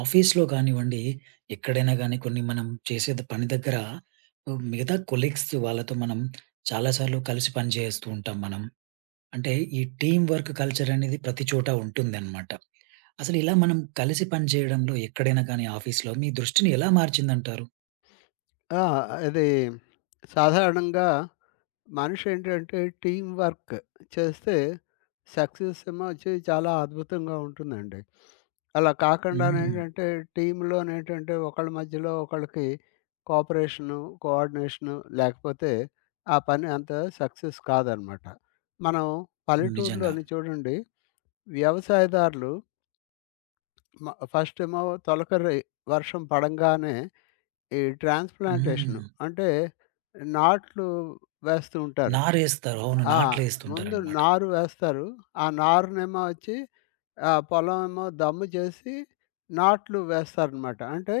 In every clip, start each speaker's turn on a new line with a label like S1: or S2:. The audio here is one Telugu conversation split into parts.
S1: ఆఫీస్‌లో గానివ్వండి, ఎక్కడైనా గానీ కొన్ని మనం చేసేది పని దగ్గర మిగతా కొలీగ్స్ వాళ్ళతో మనం చాలా సార్లు కలిసి పని జేస్తూ ఉంటాం మనం. అంటే ఈ టీమ్ వర్క్ కల్చర్ అనేది ప్రతి చోట ఉంటుందనమాట. అసలిలా మనం కలిసి పనిజేయడంలో ఎక్కడైనా గానీ, ఆఫీస్‌లో మీ దృష్టిని ఎలా మార్చిందంటారు?
S2: ఆ! అది సాధారణంగా మనిషేంటంటే టీమ్ వర్క్ చేస్తే సక్సెస్ ఏమో అచ్చి చాలా అద్భుతంగా ఉంటుందండి. అలా
S1: హ్మ్.
S2: కాకుండానేంటంటే, టీమ్‌లో నేంటంటే, ఒకళ్ళ మధ్యలో ఒకళ్ళకి కోపరేషను, కోఆర్డినేషను లేకపోతే ఆ పని అంత సక్సెస్ కాదనమాట. మనం
S1: నిజంగా.
S2: పల్లెటూర్లోని చూడండి వ్యవసాయదారులు మ ఫస్ట్ ఏమో తొలకరి వర్షం పడంగానే, ఈ ట్రాన్స్‌ప్లాన్‌టేషన్
S1: హ్మ్.
S2: అంటే నాట్లు వేస్తూ ఉంటారు.
S1: నారేస్తారు. అవును.
S2: ఆ! ముందు
S1: నాట్లేస్తుంటారన్నమాట.
S2: నారు వేస్తారు. ఆ నారునేమో అచ్చి, ఆ పొలం ఏమో దమ్ము చేసి, నాట్లు వేస్తారన్నమాట. అంటే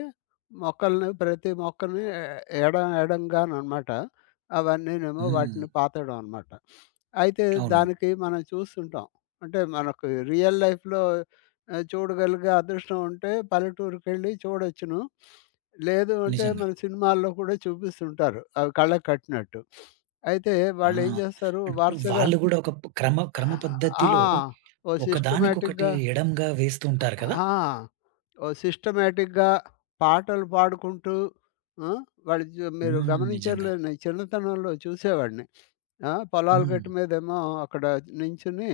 S2: మొక్కల్ని, ప్రతి మొక్కల్ని, ఎ ఎడ ఎడంగానన్నమాట. అవన్నీనేమో వాటిని
S1: హ్మ్.
S2: పాతడం అన్నమాట. అయితే
S1: అవును.
S2: దానికి మనం చూస్తుంటాం. అంటే మనకు రియల్ లైఫ్‌లో ఆహ్, చూడగలిగే అదృష్టం ఉంటే పల్లెటూరికెళ్లి చూడొచ్చును. లేదు అంటే,
S1: నిజంగా.
S2: మన సినిమాల్లో కూడా చూపిస్తుంటారు. అవి కళ్ళకి కట్టినట్టు. అయితే
S1: ఆ!
S2: వాళ్ళేం జేస్తారు?
S1: అంటూ
S2: వరుసగా
S1: వాళ్ళు గూడా ఒక క్రమ క్రమ
S2: ఆ!
S1: పద్ధతిలో
S2: ఓ
S1: ఒకదానికొకటి
S2: సిస్టమాటిక్‌గా
S1: ఎడమగా
S2: అ
S1: వేస్తుంటారు కదా!
S2: ఆ! ఓ సిస్టమాటిక్‌గా పాటలు పాడుకుంటూ, ఆ? వాళ్ళు జు మీరు
S1: హ్మ్.
S2: గమనించారో
S1: నిజంగా.
S2: లేదో, నేను చిన్నతనంలో చూసేవాడిని. ఆ! పొలాలు గట్టు
S1: హ్మ్.
S2: మీదేమో అక్కడ నించొని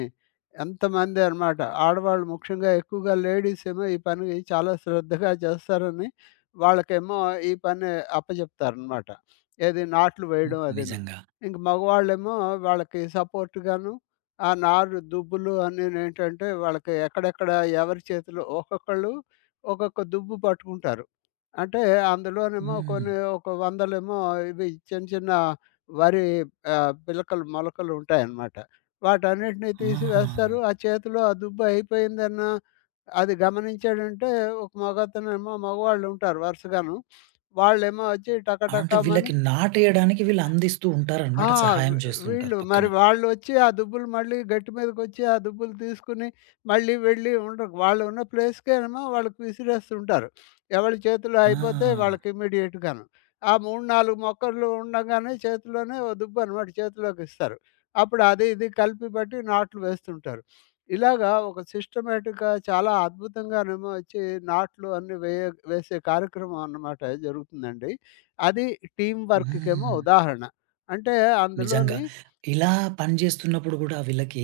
S2: ఎంతమంది అనమాట, ఆడవాళ్ళు ముఖ్యంగా ఎక్కువగా లేడీస్ ఏమో ఈ పని చాలా శ్రద్ధగా చేస్తారని, వాళ్ళకేమో ఈ పని అప్పచెప్తారనమాట. ఏది నాట్లు
S1: హ్మ్.
S2: వేయడం అదీను.
S1: నిజంగా.
S2: ఇంక మగవాళ్ళేమో, వాళ్ళకి సపోర్ట్ గాను, ఆ నారు దుబ్బులు అన్ని నేంటంటే, వాళ్ళకి ఎక్కడెక్కడ ఎవరి చేతిలో ఒక్కొక్కళ్ళు ఒక్కొక్క దుబ్బు పట్టుకుంటారు. అంటే అందులోనేమో
S1: హ్మ్.
S2: కొన్ని, ఒక వందలేమో ఇవి చిన్న చిన్న వరి ఆహ్, పిలకలు, మొలకలు ఉంటాయన్నమాట. వాటన్నిటిని తీసి వేస్తారు.
S1: ఆహా!
S2: ఆ చేతిలో ఆ దుబ్బు అయిపోయిందన్న అది గమనించాడంటే, ఒక మగతనేమో మగవాళ్ళుంటారు వరుసగాను. వాళ్ళేమో అచ్చి
S1: అంటే
S2: టకటకమని
S1: వీళ్ళకి నాటేయడానికి వీళ్ళు అందిస్తూ
S2: హా!
S1: ఉంటారన్నమాట.
S2: వీ
S1: సహాయం జేస్తూ ఉంటారు
S2: వీళ్ళు
S1: పక్కన.
S2: మరి వాళ్ళొచ్చి ఆ దుబ్బులు మళ్ళీ గట్టు మీదకోచ్చి, ఆ దుబ్బులు తీసుకొని, మళ్ళీ వెళ్లి ఉండ వాళ్ళున్నా ప్లేస్‌కే‌నేమోవాళ్ళు విసిరేస్తూ ఉంటారు. ఎవరి చేతులు అయిపోతే
S1: ఆ!
S2: వాళ్ళకి ఇమిడియేట్‌గాను. ఆ 3, 4 మొక్కలు ఉండగానే చేతిలోనే ఓ దుబ్బన్నమాట చేతులోకి‌స్తారు. అప్పుడు అది, ఇది కలిపి పెట్టి నాట్లు వేస్తుంటారు. ఇలాగా ఒక సిస్టమాటిక్‌గా చాలా అద్భుతంగానేమో అచ్చి నాట్లు అన్ని వే వేసే కార్యక్రమం అన్నమాట జరుగుతుందండి. అది టీమ్ వర్క్‌కేమో
S1: హ్మ్.
S2: ఉదాహరణ. అంటే
S1: నిజంగా.
S2: అందులోని
S1: ఇలా పనిజేస్తున్నప్పుడు గూడా, వీళ్ళకి,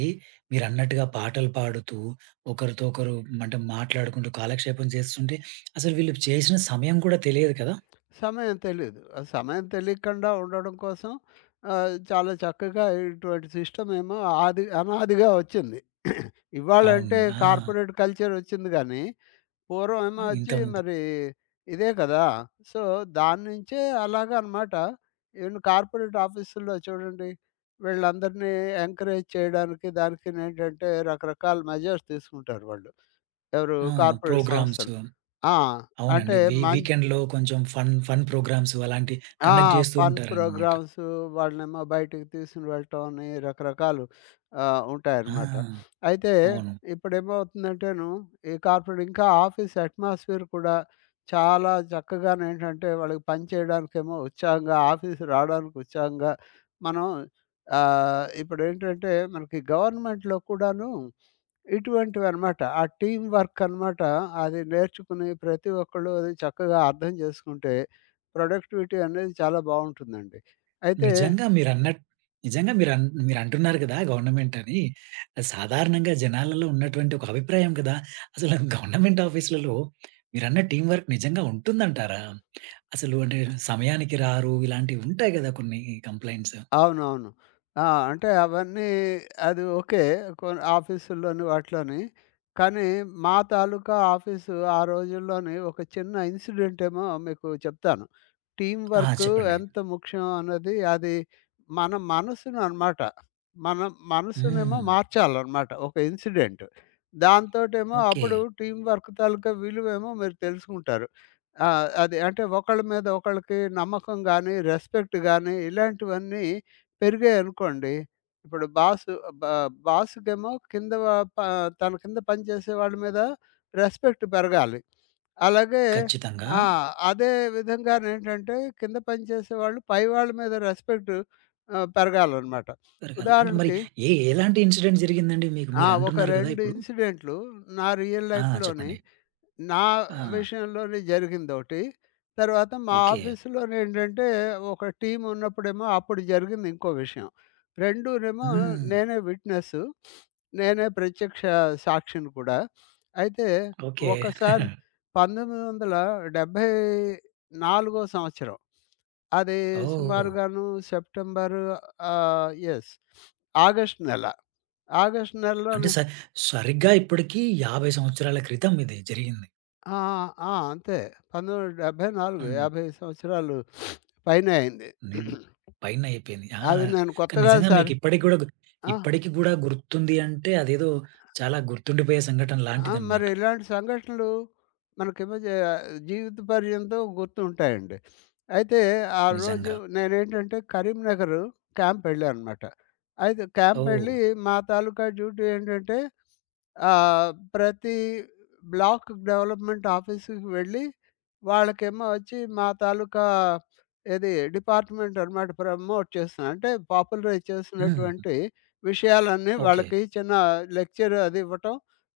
S1: మీరన్నట్టుగా పాటలు పాడుతూ, ఒకరితో ఒకరు మంటే మాట్లాడుకుంటూ, కాలక్షేపం జేస్తుంటే, అసలు వీళ్ళు చేసిన సమయం కూడా తెలియదు కదా?
S2: సమయం తెలీదు. సమయం తెలియకుండా ఉండడం కోసం ఆహ్, చాలా చక్కగా ఇటువంటి సిస్టమేమో ఆది అనాదిగా ఒచ్చింది.
S1: అవును.
S2: ఇవ్వాళంటే
S1: ఆ!
S2: కార్పొరేట్ కల్చర్ ఒచ్చింది గానీ, పూర్వం
S1: ఆ!
S2: ఏమో అచ్చి
S1: ఇంతకుముందు
S2: మరీ, ఇదే గదా! సో, దాన్నుంచే అలాగన్నమాట. ఎన్ని కార్పొరేట్ ఆఫీస్‌లో చూడండి. వీళ్ళందరిని ఎంకరేజ్ చేయడానికి దానికి నేంటంటే, రకరకాల మెజర్స్ తీసుకుంటారు వాళ్ళు. ఎవరు
S1: ఆ!
S2: Corporate
S1: programmes.
S2: సంస్థలు. ఆ! అంటే
S1: అవునండి. వీ
S2: మం
S1: వీకెండ్‌లో కొంచెం ఫన్ ఫన్ ప్రోగ్రామ్సు అలాంటివి
S2: ఆ!
S1: కండక్ట్ జేస్తూ
S2: ఫన్
S1: ఉంటారన్నమాట.
S2: ప్రోగ్రామ్సు, వాళ్ళనేమో బయటికి తీసుకొని వెళ్ళటం అని, రకరకాలు ఆహ్,
S1: ఆ!
S2: ఉంటాయన్నమాట. అయితే
S1: అవును.
S2: ఇప్పుడేమవుతుందంటే‌ను ఈ కార్పొరేట్ ఇంకా ఆఫీస్ అట్‌మోస్‌స్ఫియర్ కూడా, చాలా చక్కగానేంటంటే వాళ్ళకి పని చేయడానికేమో ఉత్సాహంగా, ఆఫీస్ రావడానికి ఉత్సాహంగా, మనం ఆహ్, ఇప్పుడేంటంటే మనకి గవర్నమెంట్‌లో కూడాను, ఇటువంటివి అనమాట, ఆ టీమ్ వర్క్ అనమాట, అది నేర్చుకుని ప్రతి ఒక్కళ్ళు అది చక్కగా అర్థం జేసుకుంటే, ప్రొడక్టివిటీ అనేది చాలా బావుంటుందండి. అయితే
S1: నిజంగా. మీరన్నట్ నిజంగా మీరన్ మీరు అంటున్నారు గదా! గవర్నమెంట్ అని. సాధారణంగా జనాలలో ఉన్నటువంటి ఒక అభిప్రాయం కదా! అసలు గవర్నమెంట్ ఆఫీస్‌లలో మీరన్న టీమ్ వర్క్ నిజంగా ఉంటుందంటారా? అసలు అంటే
S2: ఆ!
S1: సమయానికి రారు. ఇలాంటివి ఉంటాయి గదా కొన్ని కంప్లెయింట్స్.
S2: అవునవును. ఆ! అంటే అవన్నీ అది ఓకే. కొ ఆఫీస్సులోని వాటిలోని. కానీ, మా తాలూకా ఆఫీసు, ఆ రోజుల్లోనే ఒక చిన్న ఇన్సిడెంటేమో మీకు చెప్తాను. టీమ్
S1: ఆ!
S2: వర్కు
S1: చెప్పండి.
S2: ఎంత ముఖ్యం అనేది అది మన మనసుననమాట. మన మనసునేమో
S1: హ్మ్.
S2: మార్చాలన్నమాట. ఒక ఇన్సిడెంట్. దాంతోటేమో అప్పుడు
S1: ఓకే.
S2: టీమ్ వర్క్ తాలూకా విలువేమో మీరు తెలుసుకుంటారు. ఆ! అది అంటే, ఒకళ్ళ మీద ఒకళ్ళకి నమ్మకం గాని, రెస్పెక్ట్ గాని ఇలాంటివన్నీ పెరిగాయనుకోండి. ఇప్పుడు బాసు అ బ బాసుకేమో కింద వ ప తన కింద పని చేసే వాళ్ళ మీద రెస్పెక్ట్ పెరగాలి. అలాగే
S1: ఖచ్చితంగా.
S2: ఆ! అదే విధంగా నేంటంటే, కింద పని చేసేవాళ్ళు పై వాళ్ళ మీద రెస్పెక్ట్ ఆహ్, పెరగాలన్నమాట.
S1: రకరకాలు అంటే మరి
S2: ఉదాహరణకి
S1: ఏ ఎలాంటి ఇన్సిడెంట్ జరిగిందండి? మీకు
S2: ఆ!
S1: మీరు
S2: ఒక
S1: అంటున్నారు గదా!
S2: 2
S1: ఇప్పుడు?
S2: ఇన్సిడెంట్లు, నా రియల్
S1: ఆ!
S2: లైఫ్‌లోని
S1: చెప్పండి.
S2: నా
S1: ఆ!
S2: విషయంలోని జరిగిందోకటి. తర్వాత మా
S1: ఓకే.
S2: ఆఫీసులోనేంటంటే, ఒక టీమ్ ఉన్నప్పుడేమో అప్పుడు జరిగింది ఇంకో విషయం. 2 నేమో
S1: హ్మ్.
S2: నేనే విట్‌‌నెస్సు. నేనే ప్రత్యక్ష సాక్షిని కూడా. అయితే
S1: ఓకే.
S2: ఒకసారి పంతొమ్మిది వందల డెబ్బై నాలుగో సంవత్సరం. అది
S1: ఓహ్! ఓహ్! ఓహ్!
S2: సుమారుగాను సెప్టెంబరు ఆహ్, యెస్. ఆగస్ట్ నెల. ఆగస్ట్
S1: అంటే
S2: నెలలోనే
S1: స సరిగ్గా ఇప్పడకి 50 సంవత్సరాల క్రితం ఇది జరిగింది.
S2: ఆ! ఆ! ఆ! అంతే. 1974,
S1: హ్మ్.
S2: 55 సంవత్సరాలు పైనే అయింది.
S1: నేన్ పైనైపోయింది ఆ!
S2: అవి నేను
S1: కానీ
S2: కొత్తగా కాదు
S1: నిజంగా
S2: సర్
S1: మీకిప్పటికి గూడా గుత్
S2: ఆ!
S1: ఇప్పటికి గూడా గుర్తుంది అంటే, అదేదో చాలా గుర్తుండిపోయే సంఘటన
S2: ఆ! మరి
S1: లాంటిదన్నమాట.
S2: ఇలాంటి సంఘటనలు మనకేమో జ జీవిత పర్యంతం గుర్తుంటాయండి. అయితే ఆ రోజు
S1: నిజంగా.
S2: నేనేంటంటే, కరీంనగరు క్యాంపెళ్ళానన్నమాట. అయితే
S1: ఓహ్!
S2: క్యాంపెళ్లి మా తాలూకా డ్యూటీ ఏంటంటే, ఆహ్, ప్రతి బ్లాక్ డెవలప్‌మెంట్ ఆఫీసుకు వెళ్లి, వాళ్ళకేమో అచ్చి, మా తాలూకా ఏది డిపార్ట్‌మెంట్ అన్నమాట ప్రమోట్ చేస్తున్నారు. అంటే పాపులరైజ్
S1: హ్మ్.
S2: చేసినటువంటి విషయాలన్నీ
S1: ఓకే.
S2: వాళ్ళకి చిన్న లెక్చర్ అదివ్వటం.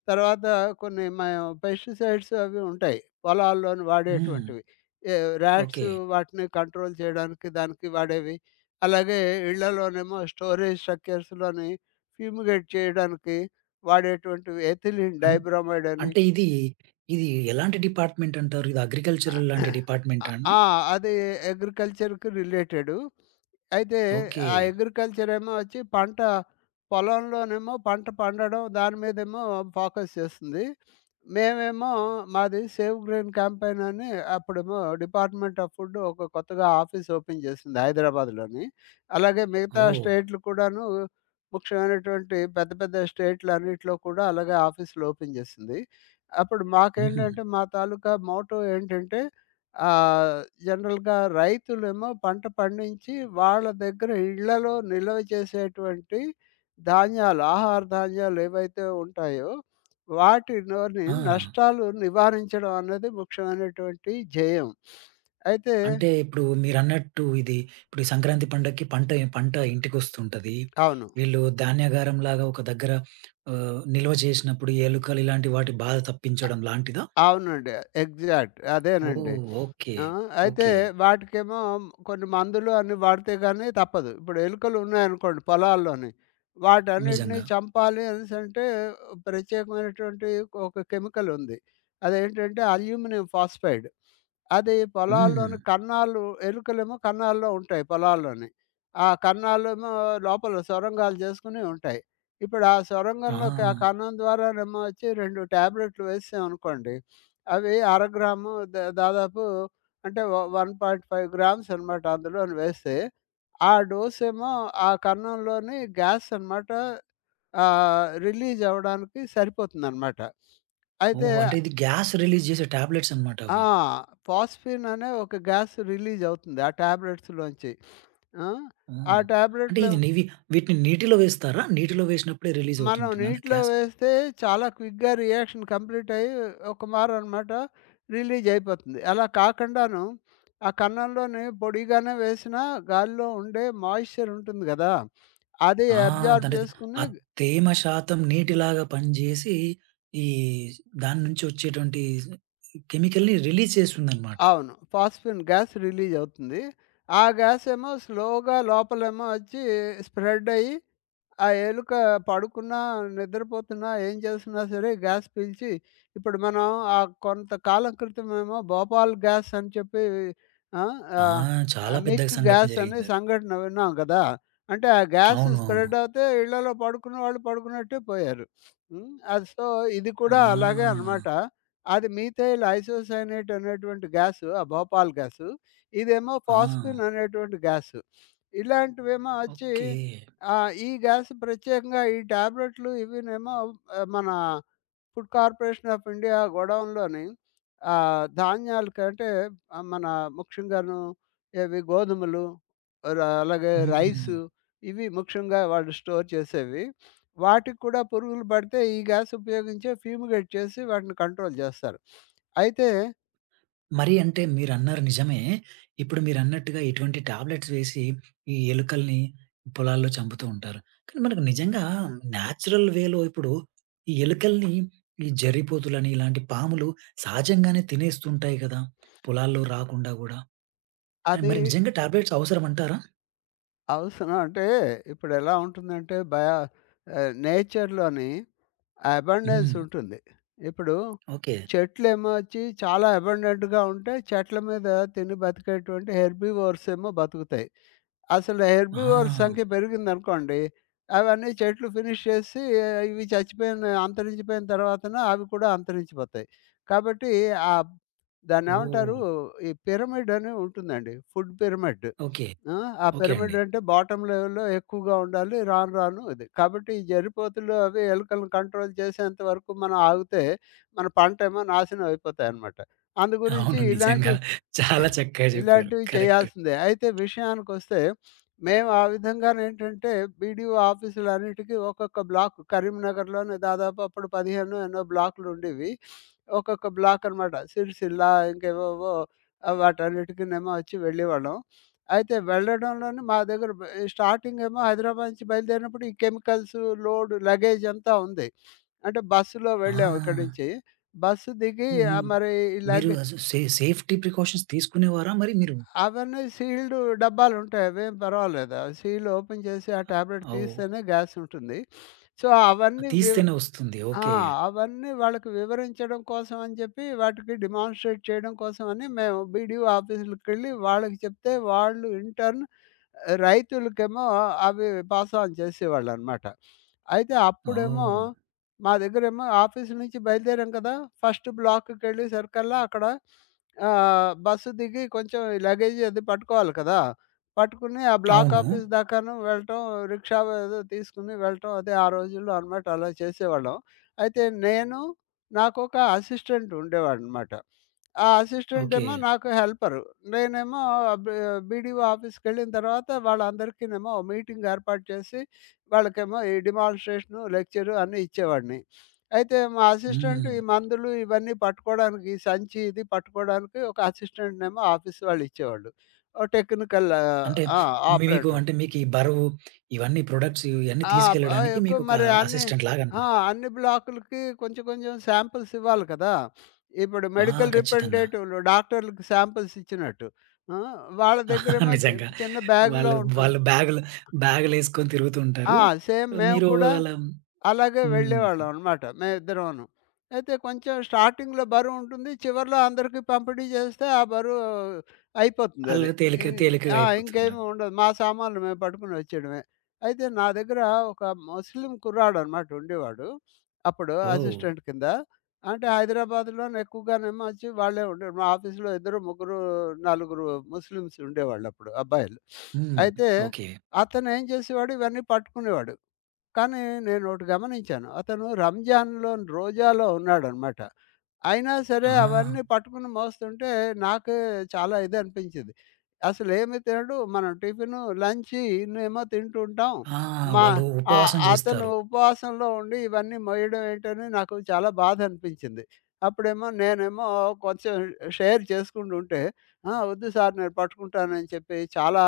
S2: తర్వాత కొన్ని మా పెస్టిసైడ్స్ అవి ఉంటాయి. పొలాల్లోని
S1: హ్మ్.
S2: వాడేటువంటివి. ఏ ర్యాట్స్
S1: ఓకే.
S2: వాటిని కంట్రోల్ జేయడానికి దానికి వాడేవి, అలాగే ఇళ్ళలోనేమో స్టోరేజ్ స్ట్రక్చర్స్‌లోని ఫ్యూమిగేట్ చేయడానికి, వాడేటువంటివి. ఎథిలిన్
S1: అన్
S2: డైబ్రామైడ్ అని.
S1: అంటే ఇది. ఇది ఎలాంటి డిపార్ట్‌మెంట్ అంటారు? ఇది
S2: ఆ!
S1: అగ్రికల్చరల్ లాంటి డిపార్ట్‌మెంటా అండి?
S2: ఆ! అది అగ్రికల్చర్‌కి రిలేటెడు. అయితే
S1: ఓకే.
S2: ఆ అగ్రికల్చరేమో అచ్చి, పంట పొలంలోనేమో పంట పండడం, దాని మీదేమో ఫోకస్ జేస్తుంది. మేమేమో మాది సేవ్ గ్రైన్ క్యాంపెయిన్ అని, అప్పుడేమో డిపార్ట్‌మెంట్ ఆఫ్ ఫుడ్ ఒక కొత్తగా ఆఫీస్ ఓపెన్ చేసింది. హైదరాబాద్‌లోని. అలాగే మిగతా
S1: ఓహ్!
S2: స్టేటులు కూడాను, ముఖ్యమైనటువంటి పెద్ద పెద్ద స్టేట్‌లన్నిట్లో కూడా, అలాగే ఆఫీసులు ఓపెన్ జేసింది. అప్పుడు
S1: హుహు.
S2: మాకేంటంటే, మా తాలూకా మోటో ఏంటంటే, ఆహ్, జనరల్‌గా రైతులేమో పంట పండించి, వాళ్ళ దగ్గర ఇళ్ళలో నిల్వ చేసేటువంటి ధాన్యాలు. ఆహార ధాన్యాలేవైతే ఉంటాయో, వాటిలోని
S1: ఆ!
S2: నష్టాలు నివారించడం అన్నది ముఖ్యమైనటువంటి ధ్యేయం. అయితే
S1: అంటే ఇప్పుడు మీరన్నట్టు ఇది ఇప్పుడు ఈ సంక్రాంతి పండక్కి పంట పంట ఇంటికొస్తుంటది.
S2: అవును.
S1: వీళ్ళు ధాన్యాగారంలాగా ఒక దగ్గర ఆహ్, నిల్వ జేసినప్పుడు ఎలుకలు, ఇలాంటి వాటి బాధ
S2: ఆ!
S1: తప్పించడం లాంటిదా?
S2: అవునండి. ఎగ్జాక్ట్ అదేనండి.
S1: ఓహ్! ఓకే.
S2: ఆ! అయితే
S1: ఓకే.
S2: వాటికేమో, కొన్ని మందులు అన్ని వాడితే గాని, తప్పదు. ఇప్పుడు ఎలుకలున్నాయనుకోండి పొలాల్లోని, వాటన్నిటిని
S1: నిజంగా.
S2: చంపాలి అనేసంటే, ప్రత్యేకమైనటువంటి ఒక కెమికలుంది. అదేంటంటే అల్యూమినియం ఫాస్‌ఫైడ్. అది
S1: హ్మ్.
S2: పొలాల్లోని కన్నాలు ఎలుకలేమో కన్నాల్లో ఉంటాయి పొలాల్లోని. ఆ కన్నాలేమో లోపల సొరంగాలు జేసుకొని ఉంటాయి. ఇప్పుడా సొరంగంలోకి ఆ
S1: ఆ!
S2: కన్నం ద్వారానేమో అచ్చి 2 ట్యాబ్లెటులు వేశాం అనుకోండి. అవి అరగ్రాము ద దాదాపు అంటే వ 1.5 గ్రామ్స్ అనమాట. అందులోను వేస్తే, ఆ డోసెమో ఆ కన్నంలోని గ్యాస్ అనమాట. ఆహ్, రిలీజ్ అవ్వడానికి సరిపోతుందనమాట. అయితే
S1: ఓహో! అంటే ఇది గ్యాస్ రిలీజ్ జేసే టాబ్లెట్స్
S2: ఆ!
S1: అన్నమాటవి.
S2: ఫాస్‌ఫిన్ అనే ఒక గ్యాస్ రిలీజ్ అవుతుంది ఆ టాబ్లెట్స్‌లోంచి. ఆ!
S1: హ్మ్. అంటే
S2: టాబ్లెట్‌లో
S1: ఇది నివి వీటిని నీటిలో వేస్తారా? నీటిలో వేసినప్పుడే రిలీజ్ అవుతూ
S2: మనం
S1: ఉంటుందా. అది
S2: నీటిలో
S1: గ్యాస్?
S2: వేస్తే చాలా క్విక్‌గా రియాక్షన్ కంప్లీట్ అయ్యి. ఒకమారన్నమాట రిలీజైపోతుంది. అలా కాకుండాను, ఆ కన్నంలోనే పొడిగానే వేసిన, గాలిలో ఉండే మాయిశ్చర్ ఉంటుంది గదా! అది
S1: ఆ!
S2: అబ్జార్బ్
S1: దానిది ఆ
S2: జేసుకొని
S1: తేమ శాతం నీటిలాగా పనిజేసి, ఈ దాని నుంచొచ్చేటువంటి కెమికల్‌ని రిలీజ్ చేస్తుందన్నమాట.
S2: అవును. ఫాస్‌ఫిన్, గ్యాస్ రిలీజ్ అవుతుంది. ఆ గ్యాస్ ఏమో స్లోగా లోపలేమో అచ్చి, స్ప్రెడ్ అయ్యి, ఆ ఎలుక పడుకున్నా, నిద్రపోతున్నా, ఏం జేస్తున్నా సరే, గ్యాస్ పీల్చి ఇప్పుడు మనం ఆ కొంత కాలం క్రితం ఏమో భోపాల్ గ్యాస్ అని చెప్పి. ఆహ్,
S1: ఆ!
S2: ఆహ్,
S1: చాలా పెద్ద
S2: మిక్
S1: సంఘటన
S2: గ్యాస అనే
S1: జరిగిందది.
S2: సంఘటన విన్నాం గదా! అంటే ఆ గ్యాస్
S1: అవును. అవును.
S2: స్ప్రెడ్ అవితే ఇళ్లల్లో పడుకున్న వాళ్ళు పడుకున్నట్టే పోయారు. హ్మ్. సో, ఇది కూడా అలాగే
S1: ఆ!
S2: అనమాట. అది మీథైల్ ఐసోసైనైట్ అనేటువంటి గ్యాసు ఆ భోపాల్ గ్యాసు. ఇదేమో
S1: ఆ!
S2: ఫాస్‌ఫిన్ అనేటువంటి గ్యాసు. ఇలాంటివేమో అచ్చి
S1: ఓకే.
S2: ఆహ్, ఈ గ్యాస్ ప్రత్యేకంగా ఈ టాబ్లెట్లు, ఇవీనేమో మన ఫుడ్ కార్పొరేషన్ ఆఫ్ ఇండియా గోడౌన్‌లోని ఆహ్, ధాన్యాల కంటే మన ముఖ్యంగాను, ఇవి గోధుమలు, అ అలాగే రైసు,
S1: హ్మ్.
S2: ఇవి ముఖ్యంగా వాళ్ళు స్టోర్ చేసేవి. వాటికి కూడా పురుగులు పడితే ఈ గ్యాస్ ఉపయోగించే ఫ్యూమిగేట్ చేసి వాటిని కంట్రోల్ జేస్తారు. అయితే
S1: మరి అంటే మీరన్నారు నిజమే. ఇప్పుడు మీరన్నట్టుగా ఇటువంటి టాబ్లెట్స్ వేసి ఈ ఎలుకల్ని పొలాల్లో చంపుతూ ఉంటారు. కానీ మనకు నిజంగా న్యాచురల్ వే‌లో ఇప్పుడు ఈ ఎలుకల్ని, ఈ జర్రిపోతులని ఇలాంటి పాములు సహజంగానే తినేస్తుంటయి గదా! పొలాల్లో రాకుండా గూడా. అండ్
S2: అదీ
S1: మరి నిజంగా టాబ్లెట్స్ అవసరమంటారా?
S2: అవసరం అంటే ఇప్పుడెలా ఉంటుందంటే బయ ఆహ్, నేచర్‌లోని అబండెన్స్
S1: హ్మ్.
S2: ఉంటుంది. ఇప్పుడు
S1: ఓకే.
S2: చెట్లేమో ఒచ్చి చాలా అబండెంట్‌గా ఉంటయి. చెట్ల మీద తిని బతికేటువంటి హెర్బివోర్స్ ఏమో బతుకుతయి. అసలు హెర్బివోర్స్
S1: ఆహా!
S2: సంఖ్య పెరిగిందనుకోండి అవన్నీ చెట్లు ఫినిష్ చేసి ఇవి చచ్చిపోయిన అంతరించిపోయిన తర్వాతన అవి కూడా అంతరించిపోతాయి. కాబట్టి ఆహ్, దాన్నేవంటారు?
S1: ఓహ్!
S2: ఈ పిరమిడని ఉంటుందండి. Food pyramid.
S1: ఓకే.
S2: ఆ! ఆ
S1: ఓకే అండి.
S2: పిరమిడంటే బాటమ్ లెవెల్‌లో ఎక్కువగా ఉండాలి. రాను రాను అది. కాబట్టి ఈ జర్రిపోతులు అవి ఎలుకలను కంట్రోల్ చేసేంత వరకు మనం ఆగుతే మన పంటేమో నాశనమయిపోతాయనమాట. అందుగురించి
S1: అవును నిజంగా.
S2: ఇలాంటివి,
S1: చాలా చక్కగా జెప్పారు.
S2: ఇలాంటివి
S1: కరెక్ట్.
S2: చేయాల్సిందే. అయితే విషయానికొస్తే మేము ఆ విధంగానేంటంటే బీడీఓ ఆఫీసులన్నిటికి ఒక్కొక్క బ్లాకు. కరీంనగర్‌లోనే దాదాపు అప్పుడు 15 ఎన్నో బ్లాకులుండేవి. ఒక్కొక్క బ్లాక్ అనమాట సిరిసిల్లా, ఇంకేవేవో ఆ వాటన్నిటికినేమో ఒచ్చి వెళ్ళేవాళ్ళం. అయితే వెళ్లడంలోనే మా దగ్గర బఎ స్టార్టింగ్ ఏమో హైదరాబాద్ నుంచి బయలుదేరినప్పుడు ఈ కెమికల్సు, లోడు, లగేజంతా ఉంది. అంటే బస్సులో వెళ్ళాం ఇక్కడి
S1: ఆ!
S2: నుంచి బస్సు దిగి
S1: హుహు.
S2: ఆహ్, మరి ఈ
S1: మీరు
S2: లగె
S1: అసు సే సేఫ్టీ ప్రికాషన్స్ తీసుకునేవారా మరి మీరు?
S2: అవన్నీ సీల్డు డబ్బాలుంటయి. అవేం పర్వాలేదు ఆ సీల్డ్ ఓపెన్ చేసి ఆ టాబ్లెట్
S1: అవు
S2: తీస్తేనే గ్యాస్ ఉంటుంది. సో
S1: అ
S2: అవన్నీ వివ్
S1: తీస్తేనే ఒస్తుంది.
S2: ఆ!
S1: ఓకే.
S2: అవన్నీ వాళ్ళకి వివరించడం కోసమని జెప్పి వాటికి డిమాన్‌స్ట్రేట్ చేయడం కోసమని మేము బీడీఓ ఆఫీసులకెళ్లి వాళ్ళకి చెప్తే వాళ్ళు ఇన్‌టర్న్ ఆహ్, రైతులకేమో అవి పాస్ ఆన్ జేసేవాళ్ళనమాట. అయితే అప్పుడేమో
S1: ఓహ్!
S2: మా దగ్గరేమో ఆఫీస్ నుంచి బయలుదేరాం కదా! ఫస్ట్ బ్లాక్ కెళ్ళే సరికల్లా అక్కడ ఆహ్, బస్సు దిగి కొంచెం ఈ లగేజీ అది పట్టుకోవాలి కదా! పట్టుకుని ఆ
S1: అవును.
S2: బ్లాకాఫీస్ దాకాను వెళ్ళటం, రిక్షావో ఏదో తీసుకొని వెళ్ళటం అదే ఆ రోజుల్లో అనమాట అలా చేసేవాళ్ళం. అయితే నేను, నాకొక అసిస్టెంట్ ఉండేవాడనమాట. ఆ
S1: ఓకే.
S2: అసిస్టెంటేమో నాకు హెల్పరు. నేనేమో బీ బీడీఓ ఆఫీస్‌కెళ్ళిన తర్వాత వాళ్ళందరికినేమో మీటింగ్ ఏర్పాటు చేసి వాళ్ళకేమో ఈ డిమాన్‌స్ట్రేషను, లెక్చరు అన్ని ఇచ్చేవాడిని. అయితే మా అసిస్టెంట్
S1: హ్మ్.
S2: ఈ మందులు ఇవన్నీ పట్టుకోడానికి సంచి ఇది పట్టుకోడానికి ఒక అసిస్టెంట్‌నేమో ఆఫీస్ వాళ్ళు ఇచ్చేవాళ్ళు. ఒక టెక్నికల్ ఆహ్,
S1: అంటే
S2: ఆ!
S1: మీకు
S2: ఆపరేటర్.
S1: అంటే మీకీ బరువు ఇవన్నీ ప్రొడక్ట్స్ ఇవన్నీ
S2: ఆ! అబ్
S1: తీసుకెళ్లడానికి
S2: ఆయిక్
S1: మీకొక
S2: మరి అన్ని
S1: అసిస్టెంట్
S2: ఆ!
S1: లాగనమాట.
S2: అన్ని బ్లాకులకి కొంచెం కొంచెం శాంపుల్స్ ఇవ్వాలి కదా! ఇప్పుడు
S1: ఆ!
S2: మెడికల్
S1: ఖచ్చితంగా!
S2: రిపెండేటివ్‌లు డాక్టర్‌లకి శాంపుల్స్ ఇచ్చినట్టు. హ్మ్. వాళ్ళ దగ్గరేమో చి
S1: నిజంగా.
S2: చిన్న బ్యా‌గ్‌లో
S1: వాళ్ళు
S2: ఉంటుంది.
S1: వాళ్ళు బ్యాగులు బ్యాగులేసుకొని తిరుగుతూ
S2: ఆ!
S1: ఉంటారు.
S2: సేమ్ మేము
S1: మీరు
S2: కూడా
S1: అలా
S2: అలాగే
S1: హ్మ్.
S2: వెళ్ళేవాళ్ళమనమాట మేమిద్దరమును. అయితే కొంచెం స్టార్టింగ్‌లో బరువుంటుంది చివర్లో అందరికీ పంపిణీ జేస్తే ఆ బరువు
S1: అళ్ళు
S2: అయిపోతుందది.
S1: తేలిక,
S2: ఈ
S1: తేలికగా
S2: ఆ! ఇంకేమి
S1: అయిపోతుండది.
S2: ఉండదు. మా సామాన్లు మేము పట్టుకొని ఒచ్చేయడమే. అయితే, నా దగ్గర ఒక ముస్లిం కుర్రాడనమాట ఉండేవాడు. అప్పుడు
S1: ఓహ్!
S2: అసిస్టెంట్ కింద. అంటే హైదరాబాదులో నేక్కువగానేమో ఒచ్చి వాళ్ళే ఉండే వాళ్ళు మా ఆఫీస్‌లో ఇద్దరు, ముగ్గురు, నలుగురు, ముస్లిమ్స్ ఉండేవాళ్ళప్పుడు అబ్బాయిలు.
S1: హ్మ్.
S2: అయితే
S1: ఓకే.
S2: అతనేం జేసేవాడు ఇవన్నీ పట్టుకునేవాడు. కానీ నేనోటి గమనించాను. అతను రంజాన్‌లోను రోజాలో ఉన్నాడనమాట. అయినా సరే
S1: ఆ!
S2: అవన్నీ పట్టుకుని మోస్తుంటే నాకే చాలా ఇదనిపించింది. అసలేమి తినడు మనం టిఫిను, లంచి ఇన్నేమో తింటుంటాం.
S1: ఆ!
S2: మా
S1: వాళ్ళు
S2: ఆహ్,
S1: ఉపవాసం
S2: అతను
S1: జేస్తారు.
S2: ఉపవాసంలో ఉండి ఇవన్నీ మోయడం ఏంటని నాకు చాలా బాధనిపించింది. అప్పుడేమో నేనేమో కొంచెం షేర్ చేసుకుంటుంటే ఆ! ఒద్దు సార్ నేను పట్టుకుంటానని చెప్పి చాలా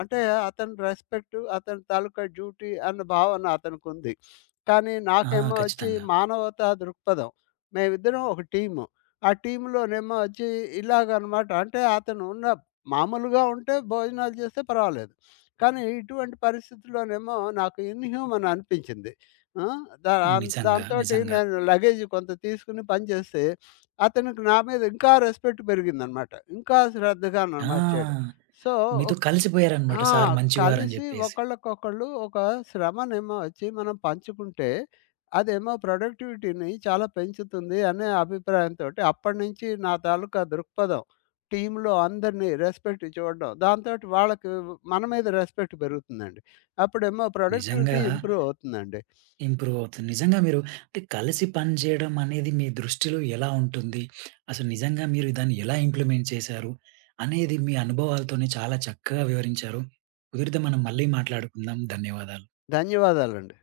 S2: అంటే అతని రెస్పెక్టు అతని తాలూకా డ్యూటీ అన్న భావన అతనికుంది. కానీ
S1: ఆ!
S2: నాకేమో ఒచ్చి
S1: ఖచ్చితంగా!
S2: మానవతా దృక్పథం. మేమిద్దరం ఒక టీము. ఆ టీమ్‌లోనేమో ఒచ్చి ఇలాగనమాట. అంటే అతనున్న మామూలుగా ఉంటే భోజనాలు జేస్తే పర్వాలేదు. కానీ ఇటువంటి పరిస్థితుల్లోనేమో నాకు ఇన్ హ్యూమన్ అనిపించింది. హ్మ్. దారన్
S1: నిజంగా.
S2: దాంతోటి
S1: నిజంగా.
S2: నేను లగేజీ కొంత తీసుకొని పని జేస్తే అతనికి నా మీద ఇంకా రెస్పెక్ట్ పెరిగిందనమాట. ఇంకా శ్రద్ధగా నన్ను
S1: ఆ!
S2: మార్చాడు. సో
S1: మీతో
S2: ఒక్
S1: కలిసిపోయారనమాట.
S2: ఆ!
S1: సార్ మంచివారని
S2: కలిసి
S1: జెప్పేసి.
S2: ఒకళ్ళకొకళ్ళు ఒక శ్రమనేమో ఒచ్చి మనం పంచుకుంటే అదేమో ప్రొడక్టివిటీ‌ని చాలా పెంచుతుంది అనే అభిప్రాయంతోటి అప్పటి నుంచి నా తాలూకా దృక్పథం. టీమ్‌లో అందరిని రెస్పెక్ట్ చూడడం దాంతోటి వాళ్ళకి మన మీద రెస్పెక్ట్ పెరుగుతుందండి. అప్పుడేమో
S1: నిజంగా.
S2: ప్రొడక్టివిటీ ఇంప్రూవవుతుందండి.
S1: ఇంప్రూవవుతు నిజంగా మీరు అంటే కలిసి పని జేయడమనేది మీ దృష్టిలో ఎలా ఉంటుంది? అసలు నిజంగా మీరు దాన్ని ఎలా ఇంప్లిమెంట్ చేశారు? అనేది మీ అనుభవాలతోనే చాలా చక్కగా వివరించారు. కుదిరితే మనం మళ్ళీ మాట్లాడుకుందాం. ధన్యవాదాలు.
S2: ధన్యవాదాలండి.